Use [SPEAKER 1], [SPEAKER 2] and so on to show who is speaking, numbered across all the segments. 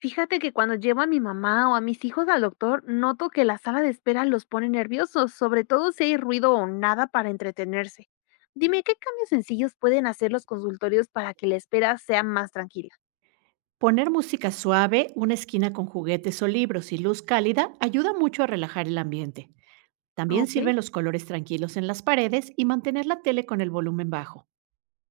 [SPEAKER 1] Fíjate que cuando llevo a mi mamá o a mis hijos al doctor, noto que la sala de espera los pone nerviosos, sobre todo si hay ruido o nada para entretenerse. Dime, ¿qué cambios sencillos pueden hacer los consultorios para que la espera sea más tranquila?
[SPEAKER 2] Poner música suave, una esquina con juguetes o libros y luz cálida ayuda mucho a relajar el ambiente. También
[SPEAKER 1] Ok.
[SPEAKER 2] sirven los colores tranquilos en las paredes y mantener la tele con el volumen bajo.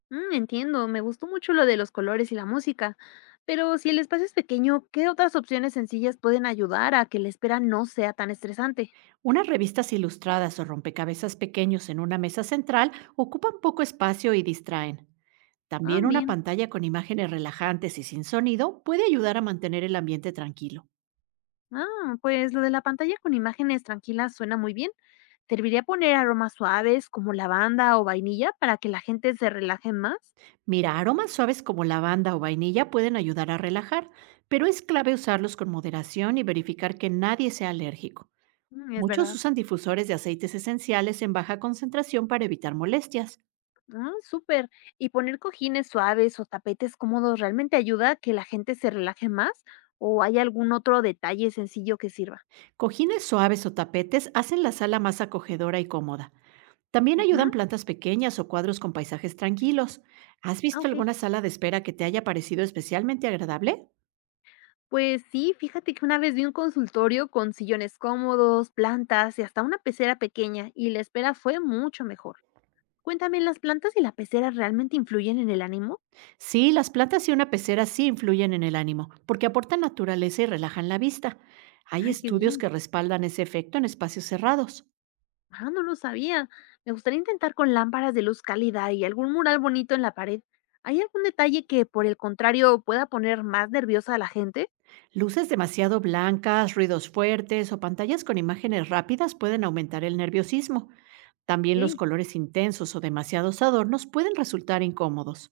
[SPEAKER 1] Entiendo, me gustó mucho lo de los colores y la música, pero si el espacio es pequeño, ¿qué otras opciones sencillas pueden ayudar a que la espera no sea tan estresante?
[SPEAKER 2] Unas revistas ilustradas o rompecabezas pequeños en una mesa central ocupan poco espacio y distraen.
[SPEAKER 1] Ah,
[SPEAKER 2] También una
[SPEAKER 1] bien.
[SPEAKER 2] pantalla con imágenes relajantes y sin sonido puede ayudar a mantener el ambiente tranquilo.
[SPEAKER 1] Ah, pues lo de la pantalla con imágenes tranquilas suena muy bien. ¿Serviría poner aromas suaves como lavanda o vainilla para que la gente se relaje más?
[SPEAKER 2] Mira, aromas suaves como lavanda o vainilla pueden ayudar a relajar, pero es clave usarlos con moderación y verificar que nadie sea alérgico.
[SPEAKER 1] Mm, es
[SPEAKER 2] Muchos
[SPEAKER 1] verdad.
[SPEAKER 2] usan difusores de aceites esenciales en baja concentración para evitar molestias.
[SPEAKER 1] Ah, súper. ¿Y poner cojines suaves o tapetes cómodos realmente ayuda a que la gente se relaje más? ¿O hay algún otro detalle sencillo que sirva?
[SPEAKER 2] Cojines suaves o tapetes hacen la sala más acogedora y cómoda. También
[SPEAKER 1] Ujú.
[SPEAKER 2] ayudan plantas pequeñas o cuadros con paisajes tranquilos. ¿Has
[SPEAKER 1] Ah,
[SPEAKER 2] visto
[SPEAKER 1] ok.
[SPEAKER 2] alguna sala de espera que te haya parecido especialmente agradable?
[SPEAKER 1] Pues sí, fíjate que una vez vi un consultorio con sillones cómodos, plantas y hasta una pecera pequeña y la espera fue mucho mejor. Cuéntame, ¿las plantas y la pecera realmente influyen en el ánimo?
[SPEAKER 2] Sí, las plantas y una pecera sí influyen en el ánimo, porque aportan naturaleza y relajan la vista. Hay
[SPEAKER 1] Ay, qué
[SPEAKER 2] estudios
[SPEAKER 1] bien.
[SPEAKER 2] que respaldan ese efecto en espacios cerrados.
[SPEAKER 1] Ah, no lo sabía. Me gustaría intentar con lámparas de luz cálida y algún mural bonito en la pared. ¿Hay algún detalle que, por el contrario, pueda poner más nerviosa a la gente?
[SPEAKER 2] Luces demasiado blancas, ruidos fuertes o pantallas con imágenes rápidas pueden aumentar el nerviosismo. También los
[SPEAKER 1] Ok,
[SPEAKER 2] colores intensos o demasiados adornos pueden resultar incómodos.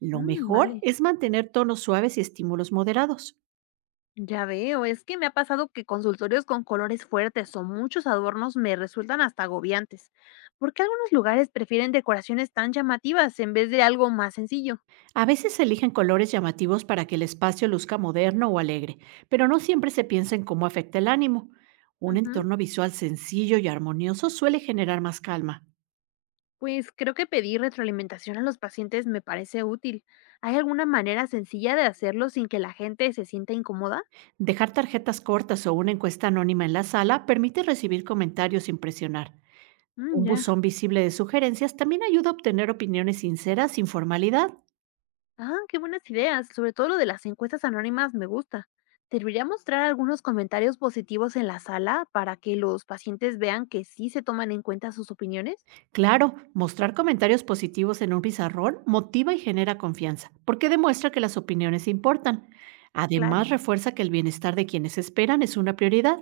[SPEAKER 2] Lo
[SPEAKER 1] mm,
[SPEAKER 2] mejor
[SPEAKER 1] vale.
[SPEAKER 2] es mantener tonos suaves y estímulos moderados.
[SPEAKER 1] Ya veo, es que me ha pasado que consultorios con colores fuertes o muchos adornos me resultan hasta agobiantes. ¿Por qué algunos lugares prefieren decoraciones tan llamativas en vez de algo más sencillo?
[SPEAKER 2] A veces se eligen colores llamativos para que el espacio luzca moderno o alegre, pero no siempre se piensa en cómo afecta el ánimo. Un
[SPEAKER 1] Ujú.
[SPEAKER 2] entorno visual sencillo y armonioso suele generar más calma.
[SPEAKER 1] Pues creo que pedir retroalimentación a los pacientes me parece útil. ¿Hay alguna manera sencilla de hacerlo sin que la gente se sienta incómoda?
[SPEAKER 2] Dejar tarjetas cortas o una encuesta anónima en la sala permite recibir comentarios sin presionar. Un
[SPEAKER 1] Mm, ya.
[SPEAKER 2] buzón visible de sugerencias también ayuda a obtener opiniones sinceras sin formalidad.
[SPEAKER 1] Ah, qué buenas ideas. Sobre todo lo de las encuestas anónimas me gusta. ¿Serviría mostrar algunos comentarios positivos en la sala para que los pacientes vean que sí se toman en cuenta sus opiniones?
[SPEAKER 2] Claro, mostrar comentarios positivos en un pizarrón motiva y genera confianza, porque demuestra que las opiniones importan.
[SPEAKER 1] Claro.
[SPEAKER 2] Además, refuerza que el bienestar de quienes esperan es una prioridad.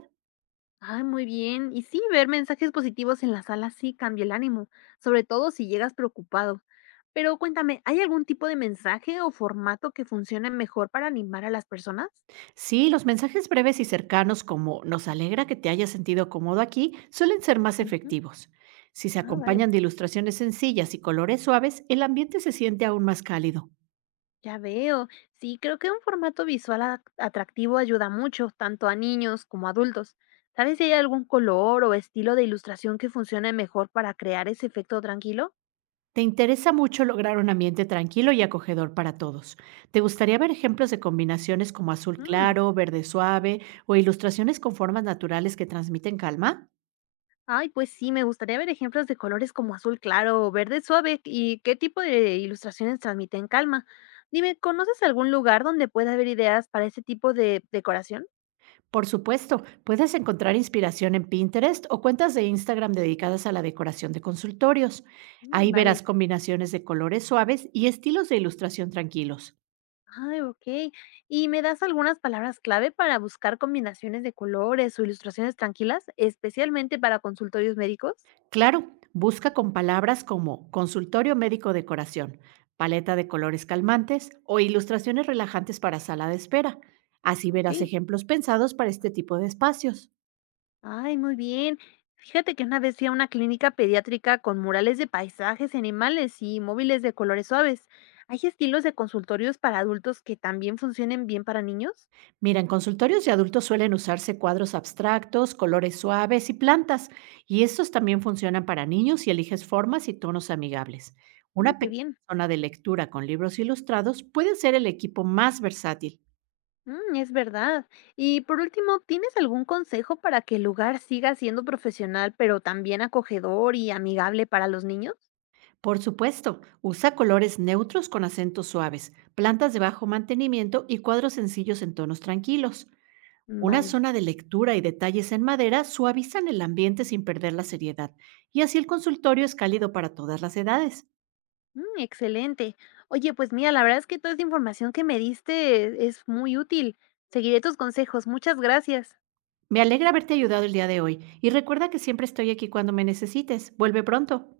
[SPEAKER 1] Ah, muy bien. Y sí, ver mensajes positivos en la sala sí cambia el ánimo, sobre todo si llegas preocupado. Pero cuéntame, ¿hay algún tipo de mensaje o formato que funcione mejor para animar a las personas?
[SPEAKER 2] Sí, los mensajes breves y cercanos como "nos alegra que te hayas sentido cómodo aquí" suelen ser más
[SPEAKER 1] Ujú.
[SPEAKER 2] efectivos. Si se
[SPEAKER 1] Ah, vale.
[SPEAKER 2] acompañan de ilustraciones sencillas y colores suaves, el ambiente se siente aún más cálido.
[SPEAKER 1] Ya veo. Sí, creo que un formato visual atractivo ayuda mucho, tanto a niños como a adultos. ¿Sabes si hay algún color o estilo de ilustración que funcione mejor para crear ese efecto tranquilo?
[SPEAKER 2] Te interesa mucho lograr un ambiente tranquilo y acogedor para todos. ¿Te gustaría ver ejemplos de combinaciones como azul claro, verde suave o ilustraciones con formas naturales que transmiten calma?
[SPEAKER 1] Ay, pues sí, me gustaría ver ejemplos de colores como azul claro o verde suave y qué tipo de ilustraciones transmiten calma. Dime, ¿conoces algún lugar donde pueda haber ideas para ese tipo de decoración?
[SPEAKER 2] Por supuesto, puedes encontrar inspiración en Pinterest o cuentas de Instagram dedicadas a la decoración de consultorios.
[SPEAKER 1] Mm,
[SPEAKER 2] Ahí
[SPEAKER 1] vale.
[SPEAKER 2] verás combinaciones de colores suaves y estilos de ilustración tranquilos.
[SPEAKER 1] Ay, ok. ¿Y me das algunas palabras clave para buscar combinaciones de colores o ilustraciones tranquilas, especialmente para consultorios médicos?
[SPEAKER 2] Claro, busca con palabras como "consultorio médico decoración", "paleta de colores calmantes" o "ilustraciones relajantes para sala de espera". Así
[SPEAKER 1] Ok.
[SPEAKER 2] verás ejemplos pensados para este tipo de espacios.
[SPEAKER 1] Ay, muy bien. Fíjate que una vez fui a una clínica pediátrica con murales de paisajes, animales y móviles de colores suaves. ¿Hay estilos de consultorios para adultos que también funcionen bien para niños?
[SPEAKER 2] Mira, en consultorios de adultos suelen usarse cuadros abstractos, colores suaves y plantas, y estos también funcionan para niños si eliges formas y tonos amigables.
[SPEAKER 1] Mm,
[SPEAKER 2] Una
[SPEAKER 1] qué
[SPEAKER 2] pequeña
[SPEAKER 1] bien.
[SPEAKER 2] zona de lectura con libros ilustrados puede ser el equipo más versátil.
[SPEAKER 1] Mm, es verdad. Y por último, ¿tienes algún consejo para que el lugar siga siendo profesional, pero también acogedor y amigable para los niños?
[SPEAKER 2] Por supuesto, usa colores neutros con acentos suaves, plantas de bajo mantenimiento y cuadros sencillos en tonos tranquilos.
[SPEAKER 1] Mm,
[SPEAKER 2] Una
[SPEAKER 1] vale.
[SPEAKER 2] zona de lectura y detalles en madera suavizan el ambiente sin perder la seriedad, y así el consultorio es cálido para todas las edades.
[SPEAKER 1] Mm, excelente. Oye, pues mira, la verdad es que toda esta información que me diste es muy útil. Seguiré tus consejos. Muchas gracias.
[SPEAKER 2] Me alegra haberte ayudado el día de hoy, y recuerda que siempre estoy aquí cuando me necesites. Vuelve pronto.